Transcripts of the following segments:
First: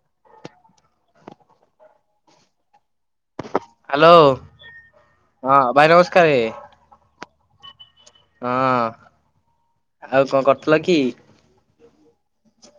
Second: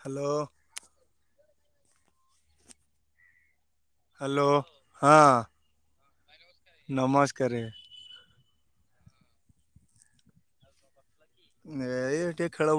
Hello. Hello ହଁ ଭାଇ ନମସ୍ ନମସ୍କାରେ। ହଁ ଆଉ କଣ କରୁଥିଲ କି? ଏଇ ଟିକେ ଖେଳ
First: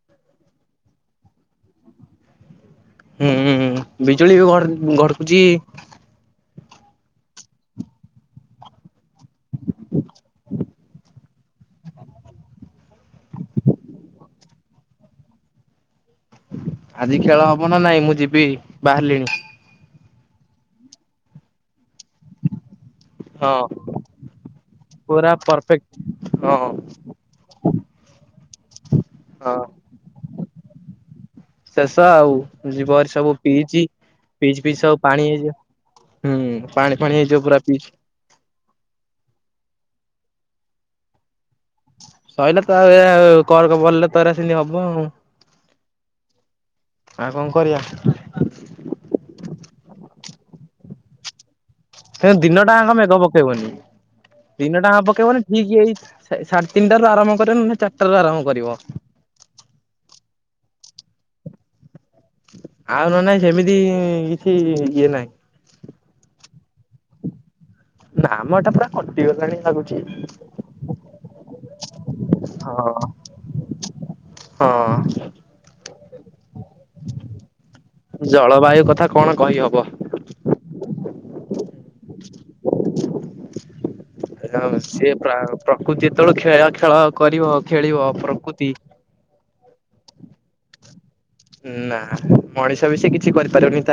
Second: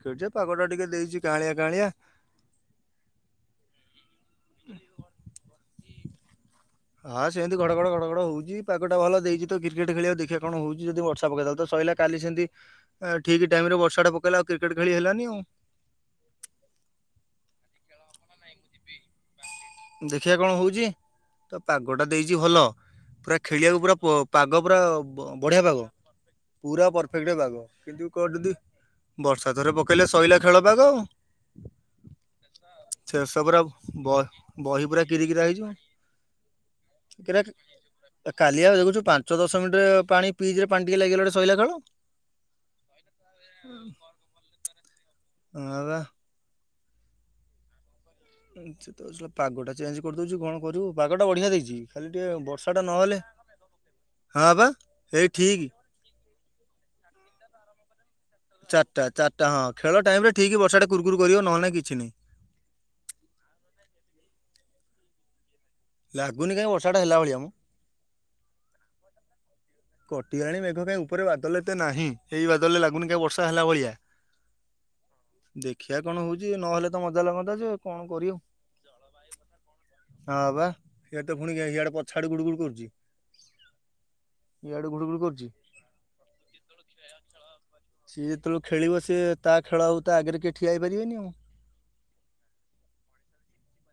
ଏଜେ ପାଗଟା ଟିକେ ଦେଇଚି କାଅଁଳିଆ କାଅଁଳିଆ। ହୁଁ ବିଜୁଳି ବି ଘଡ ଘଡକୁଚି। ହଁ ସେନ୍ତି ଘଡଘଡ ଘଡଘଡ ହଉଛି ପାଗଟା ଭଲ ଦେଇଛି ତ କ୍ରିକେଟ ଖେଳିବାକୁ ଦେଖିବା କଣ ହଉଛି ଯଦି ବର୍ଷା ପକେଇଦେଲା ତ ସ ପକେଇଲା କାଲି ସେମିତି ଆ ଠିକ ଟାଇମରେ ବର୍ଷାଟା ପକେଇଲା ଆଉ କ୍ରିକେଟ ଖେଳି ହେଲାନି ଆଉ। ଆଜି ଖେଳ ହବ ନା ନାଇଁ ମୁଁ ଯିବି, ବାହାରିଲିଣି। ଦେଖିବା କଣ ହଉଛି ତ ପାଗଟା ଦେଇଛି ଭଲ ପୁରା ହଁ ଖେଳିଆକୁ ପୁରା ପ ପାଗ ପୁରା ବ ବଢିଆ ପାଗ। ହଁ ପୁରା ପରଫେକ୍ଟ ପାଗ କିନ୍ତୁ କୋଉଠି ଯଦି ବର୍ଷା ହଁ। ଥରେ ପକେଇଲେ ସଇଲା ଖେଳ ପାାଗ ଆଉ। ଶେଷ ଆଉ ଯିବ ହେରି ସେ ସବୁ ସବୁରା ପିଚି ବ ପିଚ୍ ଫିଚ୍ ବହି ସବୁ ପୁରା କିରି ପାଣି କିରା ହେଇଯିବ। ହୁଁ ପାଣି ଫାଣି ହେଇଯିବ ପୁରା ପିଚ୍। ଯୋଉ ପାଞ୍ଚ ଦଶ ମିନିଟରେ ପାଣି ପିଚ୍ ରେ ପାଣି ଟିକେ ଲାଗିଗଲେ ସଇଲା ତ ଆଉ [unintelligible] କରକ ବଲରେ ତ ଏରା ସେମତି ହବ ଆଉ। ହଁ ବା। ଆଉ କଣ କରିବା? ଏମତି ତ ଶଳା ପାଗଟା ଚେଞ୍ଜ କରିଦଉଛି କଣ କରିବୁ ପାଗଟା ବଢିଆ ଦେଇଛି। ଖାଲି ଟିକେ [unintelligible] ବର୍ଷାଟା ଦିନଟାଙ୍କ ନହେଲେ ମେଘ ପକେଇବନି। ହଁ ବା ଦିନଟାଙ୍କ ପକେଇବନି ଠିକ୍ ଏଇ ସା ସାଢେ ତିନିଟାରୁ ଆରମ୍ଭ କରିବ ନ ହେନେ ଚାର ଚାରିଟା ଚାରଟା ହଁ ଖେଳ ଟାଇମରେ ଠିକ୍ ବର୍ଷା ଟା କୁରକୁୁର କରିବ ନହେନେ କିଛି ନାଇଁ। ଆଉ ନ ହେନେ ନାହିଁ ସେମିତି କିଛି ଇଏ ନାହିଁ। ଲାଗୁନି କାହିଁ ବର୍ଷା ଟା ହେଲା ଭଳିଆମ। ନାମ ଏଟା ପୁରା କଟିଗଲାଣି। ଲାଗୁଛି। କଟିଗଲାଣି ମେଘ କାଇଁ ଉପରେ ବାଦଲ ଏତେ ନାହିଁ, ସେଇ ବାଦଲରେ ଲାଗୁନି କାଇଁ ବର୍ଷା ହେଲା ଭଳିଆ। ହଁ। ଦେଖିଆ କଣ ହଉଚି ନହେଲେ ତ ମଜା ଲାଗନ୍ତା ଯେ କଣ କରିବୁ ଜଳବାୟୁ କଥା କଣ କହିହବ? ଇଆଡ଼େ ତ ପୁଣି ଇଆଡେ ପଛ ଆଡେ ଗୁଡୁ ଗୁଡ କରୁଚି। ସେ ହଁ, ପ୍ରା ପ୍ରକୃତି ଯେତେବେଳେ ଖେଳ ଖେଳ କରିବ ଖେଳିବ ସିଏ ଯେତେବେଳେ ପ୍ରକୃତି ଖେଳିବ ସିଏ ତା ଖେଳ ଆଉ ତା ଆଗରେ କିଏ ଠିଆ ହେଇପାରିବେନି ଆଉ। ନା ମଣିଷ ବି ସେ କିଛି କରିପାରୁନି।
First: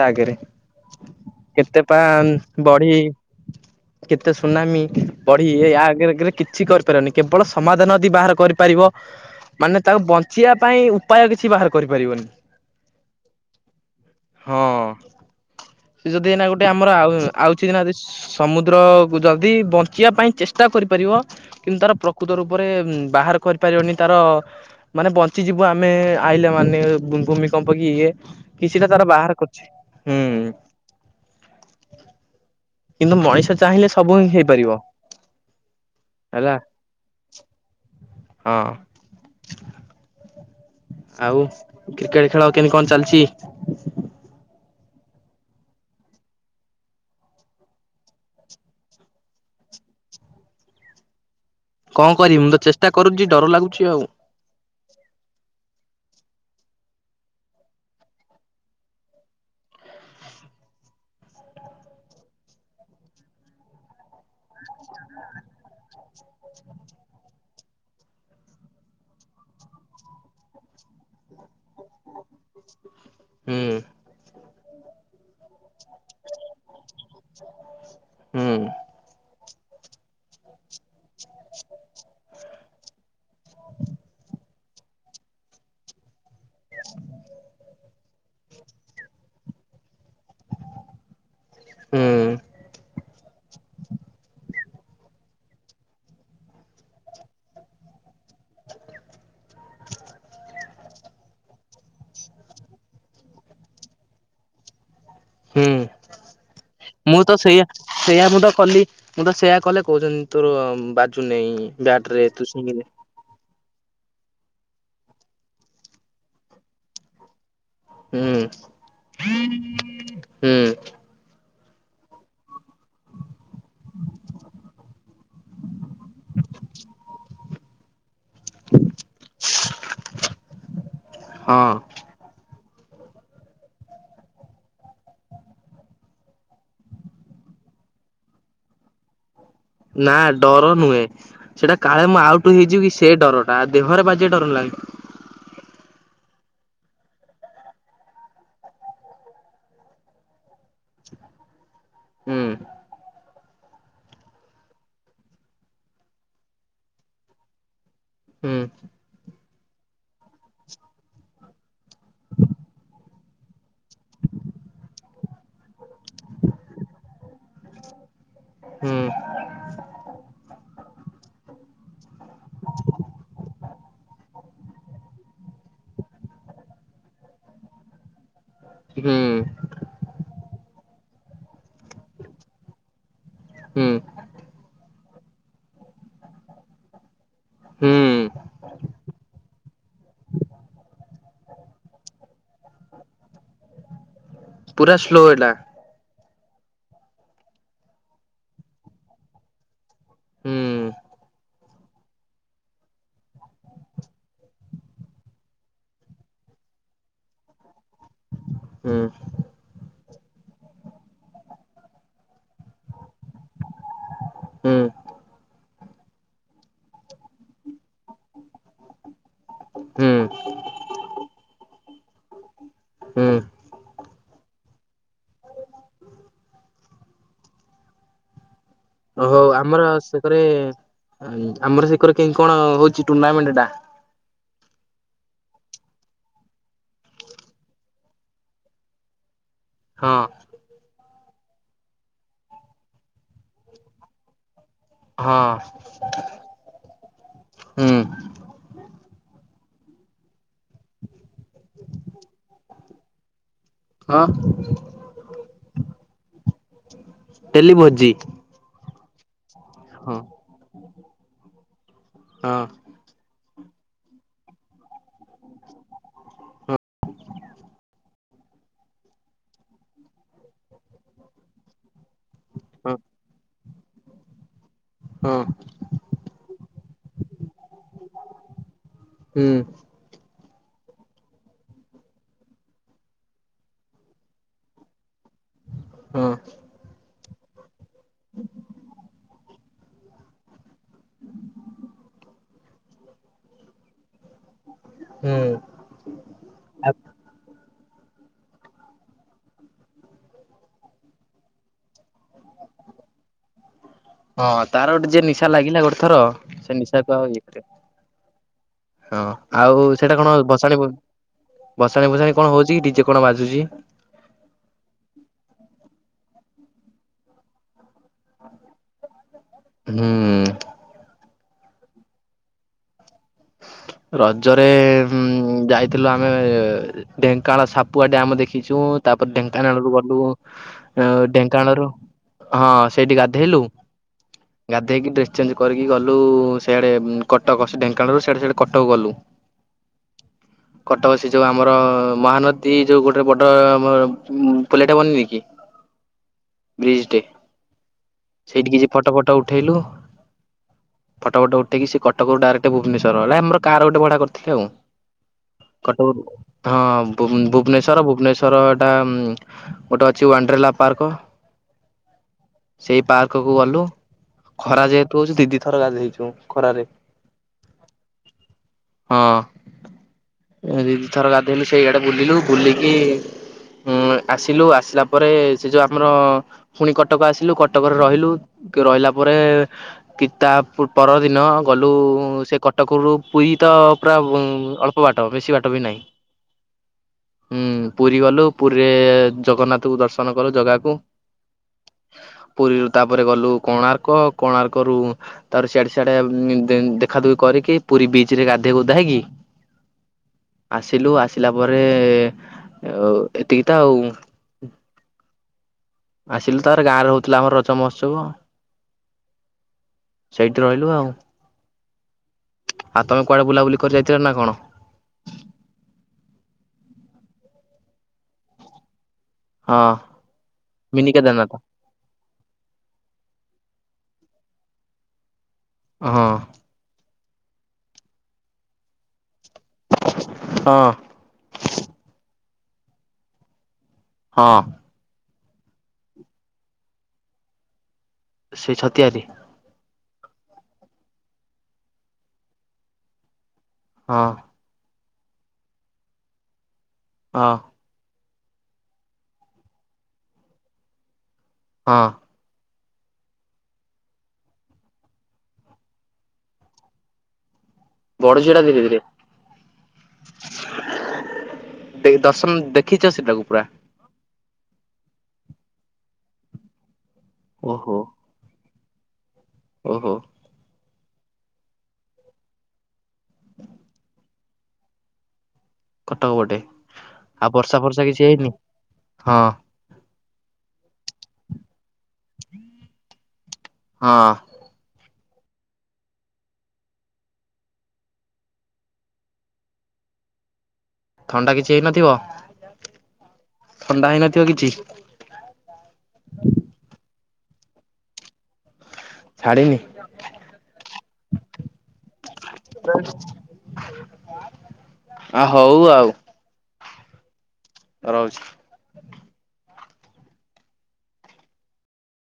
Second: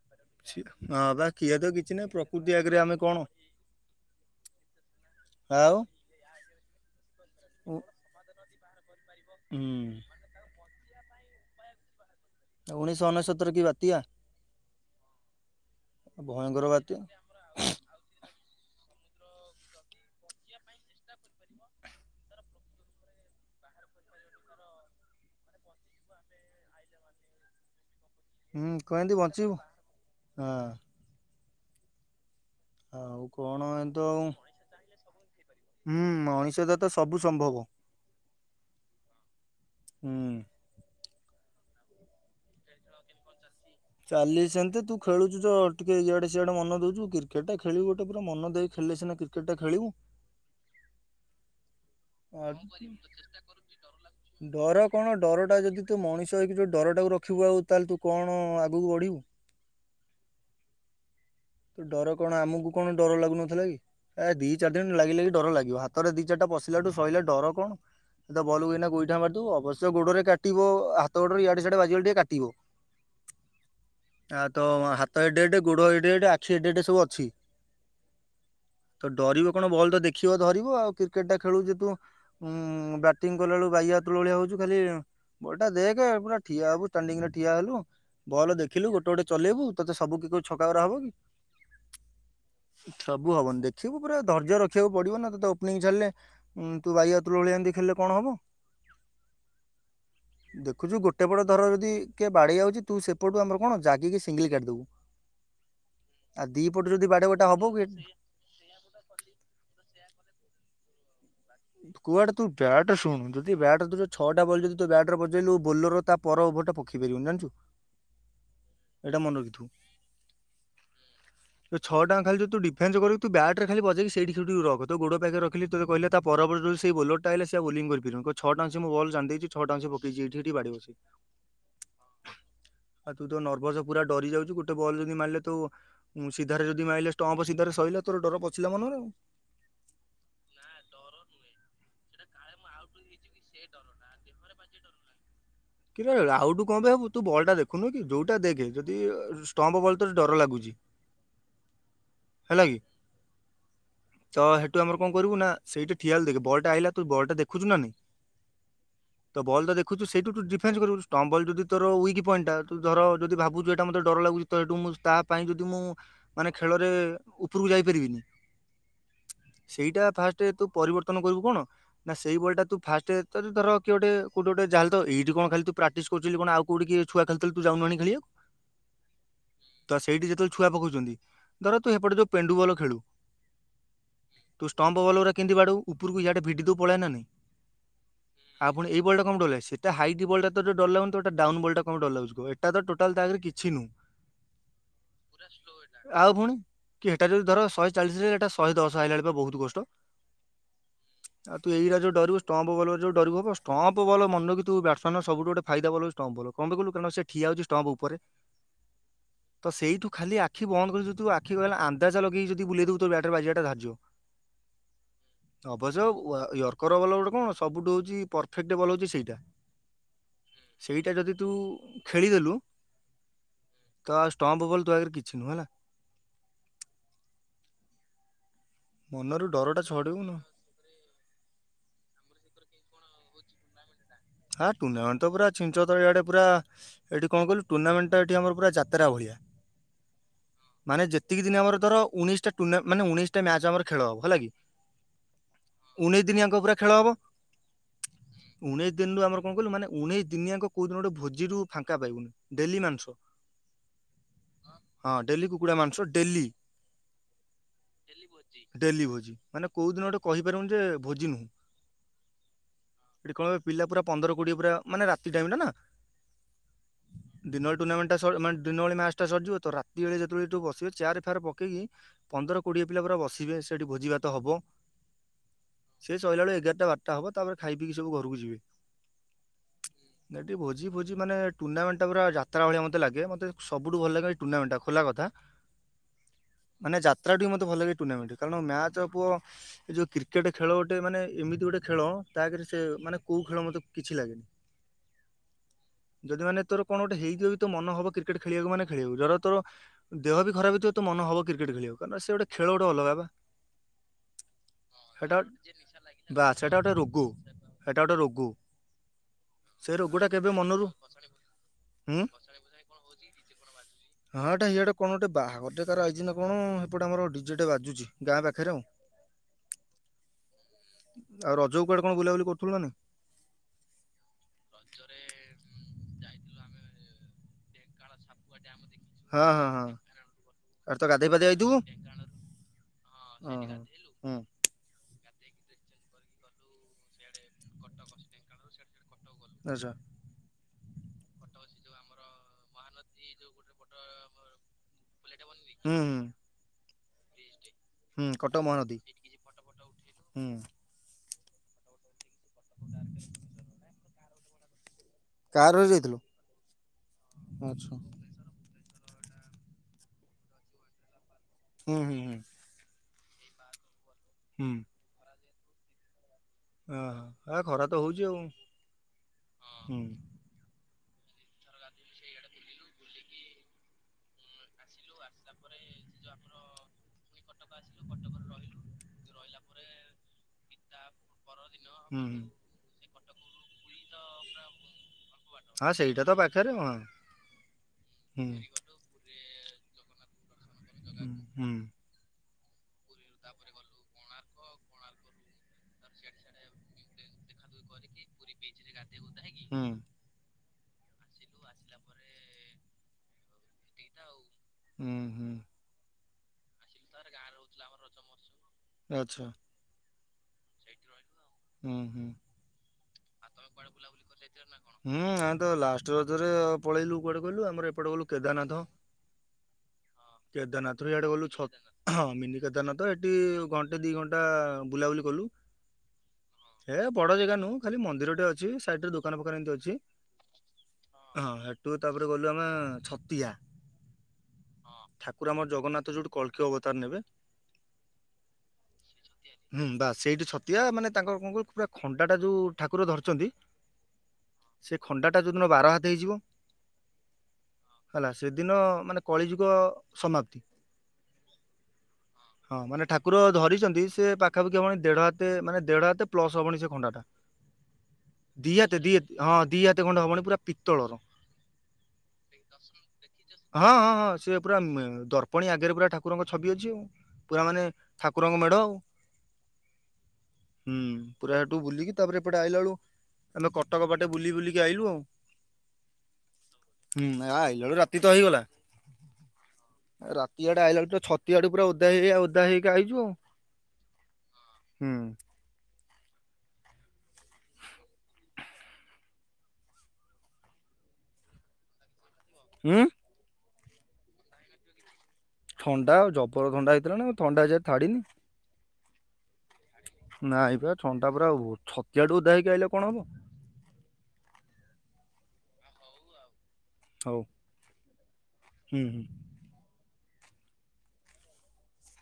ଛି ହଁବା କିଏ ତ ପା କିଛି ନାହିଁ, ପ୍ରକୃତି ଆଗରେ ବଢି ଆମେ କଣ? କେତେ ସୁନାମୀ ବଢି ଇଏ ଆଉ ୟାଗ ଆଗରେ କିଛି କରିପାରିବନି, କେବଳ ଉ ସମାଧାନ ଯଦି ବାହାର କରି ପାରିବ, ହୁଁ ମାନେ ତାକୁ ବଞ୍ଚିବା ପାଇଁ ଉପାୟ କିଛି ବାହାର କରିପାରିବନି। ଉଣେଇଶହ ଅନେଶତରେ କି ବାତ୍ୟା? ହଁ। ସେ ଯଦି ଏଇନା ଭୟଙ୍କର ଗୋଟେ ଆମର ବାତ୍ୟା ଆ ଆଉଛିକିନା ସମୁ ଦ୍ର ଯଦି ବଞ୍ଚିବା ପାଇଁ ଚେଷ୍ଟା କରିପାରିବ, କିନ୍ତୁ ତାର ପ୍ରକୃତ ରୂପରେ ବାହାର କରିପା ରିବନି ତାର, ମାନେ ବଞ୍ଚିଯିବୁ ଆମେ ଆଇଲେ ମାନେ ଭୂମିକମ୍ପ କି ଇଏ ହୁଁ କିଛିଟା ତାର କେମିତି ବାହାର ବଞ୍ଚିବୁ କରୁଚି ହଁ ହୁଁ। କିନ୍ତୁ ଆଉ ମଣିଷ କଣ ଚାହିଁଲେ ଏମିତି ସବୁ ଆଉ ହିଁ ହେଇପାରିବ। ହୁଁ ହେଲା ମଣିଷ ତ ତ ସବୁ ସମ୍ଭବ। ହଁ ହୁଁ। ଆଉ କ୍ରିକେଟ ଖେଳ କେମିତି କଣ ଚାଲିଚି? ଚାଲିଚି ସେମିତି ତୁ ଖେଲୁଚୁ ଟିକେ ଇଆଡେ ସିଆଡେ ମନ ଦଉଛୁ କ୍ରିକେଟ ଟା ଖେଳିବୁ ଗୋଟେ ପୁରା ମନ ଦେଇ ଖେଳୁ ଥିଲେ ସିନା କ୍ରିକେଟ ଖେଳିବୁ। [unintelligible] କଣ କରିବି ଆ ମୁଁ ତ ଚେଷ୍ଟା କରୁଛି ଡର ଲାଗୁଛି ଆଉ ଡର କଣ ଡର ଟା ଯଦି ତୁ ମଣିଷ ହେଇକି ଯୋଉ ଡରଟାକୁ ରଖିବୁ ଆଉ ତାହେଲେ ତୁ କଣ ଆଗକୁ ବଢିବୁ। ତ ଡର କଣ ଆମକୁ କଣ ଡର ଲାଗୁନଥିଲା କି। ଏ ଦି ଚାରି ଦିନ ଲାଗି ଲାଗି ଡର ଲାଗିବ ହାତରେ ଦି ଚାରିଟା ପଶିଲାଠୁ ସରିଲା। ଡର କଣ? ତ ବଲ୍କକୁଏଇ ଆଇନା ଗୋଇଠା ମାରୁିବୁ ଅବଶ୍ୟ ଗୋଡରେ କାତିବ ହାତ ଗୋଡ ଇଡେ ସିଆଡ ବାକିଗଲେ ଟିକେ କାଟିବ। ହୁଁ। ଆ ତ ହାତ ଏଡେ ଏଡେ ଗୋଡ ଏଡେ ଆଖି ଏଡେ ଏଡେ ସବୁ ଅଛି। ହୁଁ ତ ଡରିିବ। କଣ ବଲ ତ ଦେଖିବ ଧରିବ ଆଉ କ୍ରିକେଟ୍ ଟା ଖେଳୁ ଯେତୁ ଉ ବ୍ୟାଟିଂ କଲା ବଳୁ ବାଇଆ ବାତୁଳିଆ ଭଳି ହଉଚୁ। ଖାଲି ବଲଟା ଦେଖେ ପୁରା ଠିଆ ହବୁ ଷ୍ଟଣ୍ଡିଙ୍ଗ ରେ ଠିଆ ହେଲୁ ବଲ ଦେଖିଲୁ ଗୋଟେ ଗୋଟେ ଚଲେଇବୁ ତତେ ସବୁ କି ଛକ ରକା ହବ କି? ହୁଁ। ସବୁ ହବନି ଦେଖିବୁୁ ପୁରା ଧର୍ଯ୍ୟ ରିବାକୁ ପଡିବ ନା ତତେ ଓପନିଂ ଛଡିଲେ ତୁ ବାଇ ଅତୁ ଭଳିଆ ଏମତି ଖେଳିଲେ କଣ ହବ। [unintelligible] ଦେଖୁଛୁ, ଗୋଟେ ପଟ ଧର ଯଦି କିଏ ବାଡିଆ ଆଉଛି। ତୁ ସେପଟୁ ଆମର କଣ ଜାଗିକି ସିଙ୍ଗିଲ କାଟିଦବୁ। ହୁଁ। ଆଗ୍ ମୁଁ ତ ସେଇଆ, ସେଇଆ ମୁଁ ତ କଲି। ମୁଁ ତ ସେଇଆ କଲେ କହୁଛନ୍ତି ତୋର ବା କୁଆଡେ ତୁ ବ୍ୟାଟ ଶୁଣୁ, ଯଦି ବ୍ୟାଟ ତୁ ଛଅଟା ବଲ ଯଦି ତୁ ବ୍ୟାଟ୍ ରେ ବଜେଇଲୁ, ବୋଲର ତା ପର ଓଭରଟା ପକେଇ ପାରିବନି ଜାଣିଚୁ। ହୁଁ ହୁଁ। ଯୋ ଛଅ ଟାଙ୍କ ଖାଲି ତୁ ଯଦି ଡିଫେନ୍ସ କରିବୁ ତୁ ଵ୍ୟାଟରେ ଖାଲି ବଜେଇକି ସେଇଠି ସେଇଠି ରଖ ତୋ ଗୋଡ ପାଖରେ ରଖିଲେ ତୋତେ କହି ତା ପର ବଲରେ ସେଇ ବୋଲରଟା ଆଇଲେ ସିଏ ଆଉ ବୋଲିଂ କରିପାରିବନି କହିବ ଛଅଟାଙ୍କ ସିଏ ମୋ ବଲ୍ ଜାଣି ଦେଇଛି ଛଅଟାଙ୍କ ସିଏ ପକେଇଛି ଏଇଠି ଏଠି ବାଡେଇବ ସିଏ। ହଁ ଆଉ ତୁ ତ ନର୍ଭସ ପୁରା ଡରି ଯାଉଛୁ। ଗୋଟେ ବଲ ଯଦି ମାରିଲେ ତୁ ସିଧାରେ, ଯଦି ମାଇଲେ ଷ୍ଟମ୍ପ ସିଧାରେ ସଇ ଲା ତୋର ଡର ପଶିଲା ମନରେ ଆଉ। ନା ଡର ନୁହେଁ ସେଇଟା କାଳେ ମୁଁ ଆଉଟୁ ହେଇଯିବ କି? ସେ ଡରଟା ଦେହରେ ବାଜିବା ଡର ନାହିଁ। କିରେ ଆଉଠୁ କଣ ପାଇଁ ହବୁ ତୁ ବଲଟା ଦେଖୁନୁ କି? ଯୋଉଟା ଦେଖେ, ଯଦି ଷ୍ଟମ୍ ବଲ ତୋତେ ଡର ଲାଗୁଛି ହୁଁ ହେଲାକି। ତ ହେଠୁ ଆମର କଣ କରିବୁ ନା ସେଇଠି ଠିଆ ହେଲେ ଦେଖେ ବଲଟା ଆଇଲା ତୁ ବଲଟା ଦେଖୁଛୁ ନା ନାଇଁ? ହୁଁ। ତ ବଲ ତ ଦେଖୁଚୁ ସେଇଠୁ ଯି ଡିଫେନ୍ସ କରିବୁ। ଷ୍ଟମ୍ବ ବଲ ଯଦି ତୋର ୱିକ୍ ପଏଣ୍ଟ ଟା, ତୁ ଧର ଯଦି ଭାବୁଛୁ ଏଟା ମୋତେ ଡର ଲାଗୁଛି, ତ ହେଠୁଁ ମୁଁ ତା ପାଇଁ ଯଦି ମୁଁ ମାନେ, ଖେଳରେ ଉପରୁକୁ ଯାଇପାରିବିନି? ହୁଁ ସେଇଟା ଫାଷ୍ଟ ତୁ ପରିବର୍ ର୍ତ୍ତନ କରିବୁ କଣ, ନା ସେଇ ବଲ୍ ଟା ତୁ ଫାଷ୍ଟ ତୋତେ ଧର, କିଏ ଗୋଟେ କୋଉଠୁ ଗୋଟେ ଯାହା ହେଲେ ତ ଏଇଠି କଣ ଖାଲି ତୁ ପ୍ରାକ୍ଟିସ କରୁଚୁ ବୋଲି କଣ ଆଉ କୋଉଠି କିଏ ଛୁଆ ଖେଳୁଥିଲ, ତୁ ଯାଉନୁ ଆଣି ଖେଳିବାକୁ। ହୁଁ ତ ସେଇଠି ଯେତେବେଳେ ଛୁଆ ପକଉଛନ୍ତି, ଧର ତୁ ହେପଟେ ଯୋଉ ପେଣ୍ଡୁ ବଲ ଖେଳୁ ହୁଁ ତୁ ଷ୍ଟମ୍ପ ବଲ୍ ଗୋରା କେମିତି ବାଡାଉ, ଉପରକୁ ଇଆଡେ ଭିଡି ଦଉ ପଳାଏ ନା ନାଇଁ। ହୁଁ ଆ ପୁଣି ଏଇ ବଲଟା କଣ ଡବଲ୍ ସେଟା ହାଇ [unintelligible] ତତେ ଡର ଲାଗୁନି, ତତେ ଡାଉନ ବଲ ଟା କଣ ପାଇଁ ଡର ଲାଗୁଛି କହ ଏଟା ତ ଟୋଟାଲ ତା ଆଗେରେ କିଛି ନୁହଁ। ପୁରା ଶ୍ଲୋ ଏଇଟା। ଆଉ ପୁଣି କି ହେଟା ଯଦି ଧର ଶଏ ଚାଳିଶ, ହେଇଟା ଶଏ ଦଶ ଆଇଲା ବେଳକୁ ପା ବହୁତ କଷ୍ଟ। ହୁଁ। ଆଉ ତୁ ଏଇରା ଯୋଉଁ ଡରିବୁ। ଷ୍ଟମ୍ପ ବଲ ଯୋଉଁ ଡରିବୁ ହବ। ଷ୍ଟମ୍ପ ଭଲ ମନେ ରଖିଥିବୁ ବ୍ୟାଟ୍ ସବୁ ଗୋଟେ ଫାଇଦା ବଲ ହେଉଚି ଷ୍ଟାମ୍ପ ବଲ। କଣ ପାଇଁ କହିଲୁ କାହିଁକି ସେ ଠିଆ ହଉଛି ଷ୍ଟପ ଉ ଉପରେ ହୁଁ ତ ସେଇଠୁ ଖାଲି ଆଖି ବନ୍ଦ କରିଦଉଥିବୁ। ଆଖ କହିଲା ଆନ୍ଦାଜ୍ ଲଗେଇ କି ଯଦି ବୁଲେଇଦବୁ ତୋ ବ୍ୟାଟରେ ବାଜିବାଟା ଧାର୍ଯ୍ୟ। ହୁଁ ଅବଶ୍ୟ ୟର୍କର ବଲ ଗୋଟେ କଣ ସବୁଠୁ ହଉଛି ପରଫେକ୍ଟ ବଲ ହଉଛି ସେଇଟା। ହୁଁ ସେଇଟା ଯଦି ତୁ ଖେଳିଦେଲୁ ହୁଁ। ଷ୍ଟାମ୍ପ ବଲ ତୁ ଆଗରେ କିଛି ନୁହଁ ହେଲା। ଓ ହଉଁ ମନରୁ ଡରଟା ଆମର ଛଡେଇବୁନୁ। ସେକରେ ଆମର ସେକରେ କେମିତି କଣ ହଉଛି ଟୁର୍ଣ୍ଣାମେଣ୍ଟ ଟା? ହଁ ଟୁର୍ଣ୍ଣାମେଣ୍ଟ ତ ପୁରା ଛିନ ଛତର। ଏଆଡ ପୁରା ଏଠି କଣ କହିଲୁ ଟୁର୍ଣ୍ଣାମେଣ୍ଟ ପୁରା ଏଠି ଆମର ପୁରା ଯାତ୍ରା ଭଳିଆ। ହଁ। ଏତିକି ଦିନ ଆମର ଉଣେଇଶଟା ଟୁଣ୍ଣା ମାନେ ଉଣେଇଶଟା ମ୍ୟାଚ ଆମର ଖେଳ ହବ ହେଲା କି। ହଁ ଉଣେଇଶ ଦିନିଆଙ୍କ ପୁରା ଖେଳ ହବ। ହୁଁ ଉଣେଇ ଦିନୁ ଆମର କଣ କହିଲୁ, ମାନେ ଉଣେଇଶ ଦିନିଆଙ୍କ କୋଉଁ ଦିନ ଗୋଟେ ଭୋଜିରୁ ଫାଙ୍କା ପାଇବୁନି। ଡେଲି ମାଂସ। ହଁ, ହଁ ଡେଲି କୁକୁଡ଼ା ମାଂସ ଡେଲି। ଡେଲି ଭୋଜି। ଡେଲି ଭୋଜି। ମାନେ କୋଉଁ ଦିନ ହଁ ଗୋଟେ କହିପାରିବୁନି ଯେ ଭୋଜି ନୁହଁ। ହଁ। କଣ ପିଲା ପୁରା ପନ୍ଦର କୋଡିଏ ପୁରା ମାନେ ରାତି ଟାଇମ ଟାନା, ଦିନରେ ଟୁର୍ଣ୍ଣାମେଣ୍ଟ [unintelligible] ଦିନବେଳେ ମ୍ଯାଚ ସରିଯିବ ତ ରାତି ବେଳେ ଯେତେବେଳୁ ବସିବେ ଚେୟାର ଫେୟାର ପକେଇକି ପନ୍ଦର କୋଡ଼ିଏ ହଁ ପିଲା ପୁରା ବସିବେ ସେଠି ଭୋଜି ଭାତ ହବ। ହଁ ସେ ସଇଲା ବଳୁ ଏଗାରଟା ବାରଟା ହବ। ତାପରେ ଖାଇ ପିଇକି ସବୁ ଘରକୁ ଯିବେ। ହୁଁ। ଏଇଠି ଭୋଜି ଫୋଜି ମାନେ ଟୁର୍ଣ୍ଣାମେଣ୍ଟ ପୁରା ଯାତ୍ରା ଭାଲିଆ ମତେ ଲାଗେ। ମତେ ସବୁଠୁ ଭଲ ଲାଗେ ଏଇ ଟୁର୍ଣ୍ଣାମେଣ୍ଟ ଟା ଖୋଲା କଥା। ହଁ। [unintelligible] ମତେ ଭଲ ଲାଗେ ଟୁର୍ଣ୍ଣାମେଣ୍ଟ କାରଣ ମ୍ୟାଚ୍ ପ ଏ ଯେଉଁ କ୍ରିକେଟ ଖେଳ ଗୋଟେ ମାନେ ଏମିତି ଗୋଟେ ଖେଳ ତା ଆଗରେ ସେ ମାନେ କଉଁ ଖେଳ ମୋତେ କିଛି ଲାଗେନି। ହୁଁ। ଯଦି ମାନେ ତୋର କଣ ଗୋଟେ ହେଇଥିବ ବି ତୋ ମନ ହବ କ୍ରିକେଟ ଖେଳିବାକୁ ମାନେ ଖେଳିବୁ ଧର ତୋ ଦେହ ବି ଖରାପ ହେଇଥିବ ତୋ ମନ ହବ କ୍ରିକେଟ୍ ଖେଳିବାକୁ। ତାପରେ ସେ ଗୋଟେ ଖେଳ ଗୋଟେ ଅଲଗା ବା। ହଁ ତାର ଗୋଟେ ଯିଏ ସେଟା ନିଶା ଲାଗିଲା ଗୋଟେ ଥର ସେ ନିଶା କୁ ଆଉ ଇଏ କରିହ ସେଇଟା ଗୋଟେ ରୋଗ। ହଁ ଆଉ ସେ ସେଇଟା ରୋଗଟା କଣ କେବେ ଭସାଣି ମନରୁ ଭସାଣି ହୁଁ ଫସାଣି କଣ ହଉଛି କି ଡିଜେ କଣ ବାଜୁଛି? ହଁ ଏଟା ହିଆଡ଼େ କଣ ଗୋଟେ ବାହାଘରଟେ କାହାର ଆଇଚି ନା କଣ ହେପଟେ ତାଙ୍କର ଡିଜେ ଟେ ବାଜୁଛି। ଗାଁ ପାଖରେ ଆଉ। ହୁଁ। ଆଉ ରଜ କୁ କୁଆଡ଼େ କଣ ବୁଲାବୁଲି କରୁଥିଲୁ ନା ନାହିଁ? ରଜରେ-ଏ ଉମ୍ ଯାଇଥିଲୁ ଆମେ ଢେଙ୍କାନାଳ ସାପୁଆ ଡ୍ୟାମ ଦେଖିଚୁ। ତାପରେ ହଁ ହଁ ଢେଙ୍କାନାଳରୁ ହଁ ଗଲୁ ଉମ୍ ଆରେ ତ ଗାଧେଇ ପାଧେଇ ଆଇଥିବୁ ଢେଙ୍କାନାଳରୁ ହଁ ସେଇଠି ଗାଧେଇଲୁ, ଓହୋ ହୁଁ ଗାଧେଇକି ଡ୍ରେସ ସେମିତି କରିକି ଗଲୁ-ଉ ସେଆଡେ ଉମ୍ କଟକ ଢେଙ୍କାନଳରୁ ସିଆଡ଼େ ସିଆଡ଼େ କଟକ ଗଲୁ। ଆଛା। କଟକ ସେ ଯୋଉଁ ଆମର ମହାନଦୀ ଯୋଉଁ ଗୋଟେ ମ ବଡ଼ ପୋଲଟେ ବନିନି କି ହୁଁ ହୁଁ। ବ୍ରିଜ୍ ଟେ ହୁଁ କଟକ ସେଇଠି କିଛି ମହାନଦୀ ଫଟ ଫଟ ଉଠେଇଲୁ। ହୁଁ ଫଟ ଫଟ ଉଠେଇକି ସେ କଟକରୁ ଡାଇରେକ୍ଟ ଭୁ ରଲେ ଆମର କାର ଗୋଟେ ବଢା କରିଥିଲୁ ଆଉ। କାରରେ କଟକ ଯାଇଥିଲୁ ଠୁ ହଁ ଆଚ୍ଛା ଭୁବନେଶ୍ଵର ଭୁବନେଶ୍ଵର ଟା ଉମ୍ ଗୋଟେ ଅଛି ୱାଣ୍ଡ୍ରେଲା ପାର୍କ। ହୁଁ ହୁଁ ହୁଁ। ଏଇ ପାର୍କ କୁ ଗଲୁ, ହୁଁ ଖରା ଯେହେତୁ ହୋଉଛି ଦି ଦି ଥର ଗାଧେଇଛୁ। ଖରାରେ ଆ ହା ଖରା ତ ହଉଛି ଆଉ। ହଁ। ହଁ। ଦି ଦି ଥର ଗାଧେଇଲୁ ସେଇଆଡ଼େ ବୁଲିଲୁ ବୁଲିକି ଉମ୍ ଆସିଲୁ ଆସିଲା ପରେ ସେ ଯୋଉ ଆମର ପୁଣି କଟକ ଆସିଲୁ କଟକରେ ରହିଲୁ କେ ରହିଲା ପରେ କି ତା ପରଦିନ ଗଲୁ ସେ କ ପୁରୁ ପୁରୀ ତ ପୁରା ଅଳ୍ପ ବା ଟ ବେଶୀ ବାଟ ବି ହଁ ନାହିଁ। ସେଇଟା ତ ପାଖରେ ହଁ ହୁଁ ପୁରୀ ଗଲୁ ହୁଁ। ପୁରୀରେ ଜଗନ୍ନାଥକୁ ଦର୍ଶନ କଲୁ ଜାଗାକୁ ହୁଁ ହୁଁ। ପୁରୀରୁ ତାପରେ ଗଲୁ କୋଣାର୍କ କୋଣାର୍କରୁ ତାର ସିଆଡେ ସିଆଡେ ଦେ-ଦେଖା ଦୁଖି କରିକି ପୁରୀ ବି ଚିରେ ଗାଧେଇ ଗୁଧା କି ହୁଁ ଆସିଲୁ ଆସିଲା ପରେ ଏ ଅ ଏତିକି ତ ଆଉ। ହୁଁ ହୁଁ। ଆସିଲୁ ତାପରେ ଗାଁ ରେ ହୋଉଥିଲା ଆମର ରଜ ମହୋତ୍ସବ। ଆଚ୍ଛା। ସେଇଠି ରହିଲୁ ଆଉ। ହୁଁ। ହୁଁ ଆଉ ତମେ କୁଆଡେ ବୁଲାବୁଲି କରି ଯାଇଥିଲ ନା କଣ? ହୁଁ ଆମେ ତ ଲାଷ୍ଟ ରଜରେ ପଳେଇଲୁ କୁଆଡେ କହିଲୁ ଆମର ଏପଟେ ଗଲୁ କେଦରନାଥ- ହଁ। କେଦାରନାଥରୁ ମିନି ଇଆଡେ ଗଲୁ କେଦାରନାଥ ଛ ହଁ ମିନି କେଦାରନାଥ ଏଠି ଘଣ୍ଟେ ଦି ଘନ୍ ଣ୍ଟା ବୁଲାବୁଲି କଲୁ। ହଁ। ଏ ବଡ ଜାଗା ନୁହଁ ଖାଲି ମନ୍ଦିରଟେ ଅଛି ସାଇଟରେ ଦୋ କାନ ଫୋକାନ ଏମତି ଅଛି ହଁ ହଁ ହେଠୁ ତାପରେ ଗଲୁ ଆମେ ଛତିଆ। ହଁ। ଠାକୁର ଆମର ଜଗନ୍ନାଥ ଯୋଉଠି କଳ୍କୀ ଅବତାର ନେବେ। ସେ ଛତିଆରି। ହୁଁ ବା ସେଇଠୁ ଛତିଆ ମାନେ ତାଙ୍କର କଣ କହିଲ ପୁରା ଖଣ୍ଡା ଟା ଯୋଉ ଠାକୁର ଧରିଛନ୍ତି। ହଁ। ସେ ଖଣ୍ଡା ଟା ଯୋଉଦିନ ବାରହାତ ହେଇଯିବ। ହଁ। ହେଲା ସେଦିନ ମାନେ କଳିଯୁଗ ସମାପ୍ତି। ହଁ। ହଁ ମାନେ ଠାକୁର ଧରିଛନ୍ତି ସେ ପାଖାପାଖି ହବଣି ଦେଢ ହାତ ମାନେ ଦେଢ ହାତ ପ୍ଲସ ହବଣି ସେ ଖଣ୍ଡା ଟା। ବଡ ଝିଅଟା ଧୀରେ ଧୀରେ ଦିହାତେ ଦି ହଁ ଦିହାତେ ଖଣ୍ଡେ ହବଣି ପୁରା ପିତ୍ତଳର। ଦେକ୍ ଦର୍ଶନ ଦେଖିଛ ସେଟାକୁ ପୁରା? ହଁ ହଁ ହଁ ସେ ପୁରା ମେ ଦର୍ପଣୀ ଆଗରେ ପୁରା ଠାକୁରଙ୍କ ଛବି ଅଛି ଆଉ ପୁରା ମାନେ ଠାକୁରଙ୍କ ମେଢ ଆଉ। ଓ ହୋ। ହୁଁ ପୁରା ହେଠୁ ବୁଲିକି ତାପରେ ଏପଟେ ଆଇଲା ବେଳୁ ଆମେ କଟକ ବାଟେ ବୁଲି ବୁଲିକି ଆଇଲୁ ଆଉ। କଟକ ପଟେ ହୁଁ ଆଉ ଆ ବର୍ଷା ଆଇଲା ବେଳେ ଫର୍ଷା କିଛି ରାତି ତ ହେଇନି ହେଇଗଲା। ହଁ ରାତି ଆଡେ ଆଇଲା ବେଳୁ ତ ଛତିଆଠୁ ପୁରା ଓଦା ହେଇ ହେଇ ଓଦା ହେଇ ହେଇ କା ଆଇଛୁ ଆଉ। ହଁ। ହୁଁ। ଥଣ୍ଡା କିଛି ହେଇନଥିବ ଉଁ ଥଣ୍ଡା ହେଇନଥିବ କିଛି? ଥଣ୍ଡା ଆଉ ଜବର ଥଣ୍ଡା ହେଇଥିଲା ନା ଥଣ୍ଡା ଏଯାଏଁ ଥାଡିିନି। ଛାଡିିନି ନାଇଁ ପା ଛଣ୍ଡା ପୁରା ଛ ଜିୟାଡୁ ଓଦା ହେଇକି ଆଇଲେ କଣ ହେବ? ଆ ହଉ ଆଉ। ହଉ। ରହୁଛି। ହୁଁ ହୁଁ।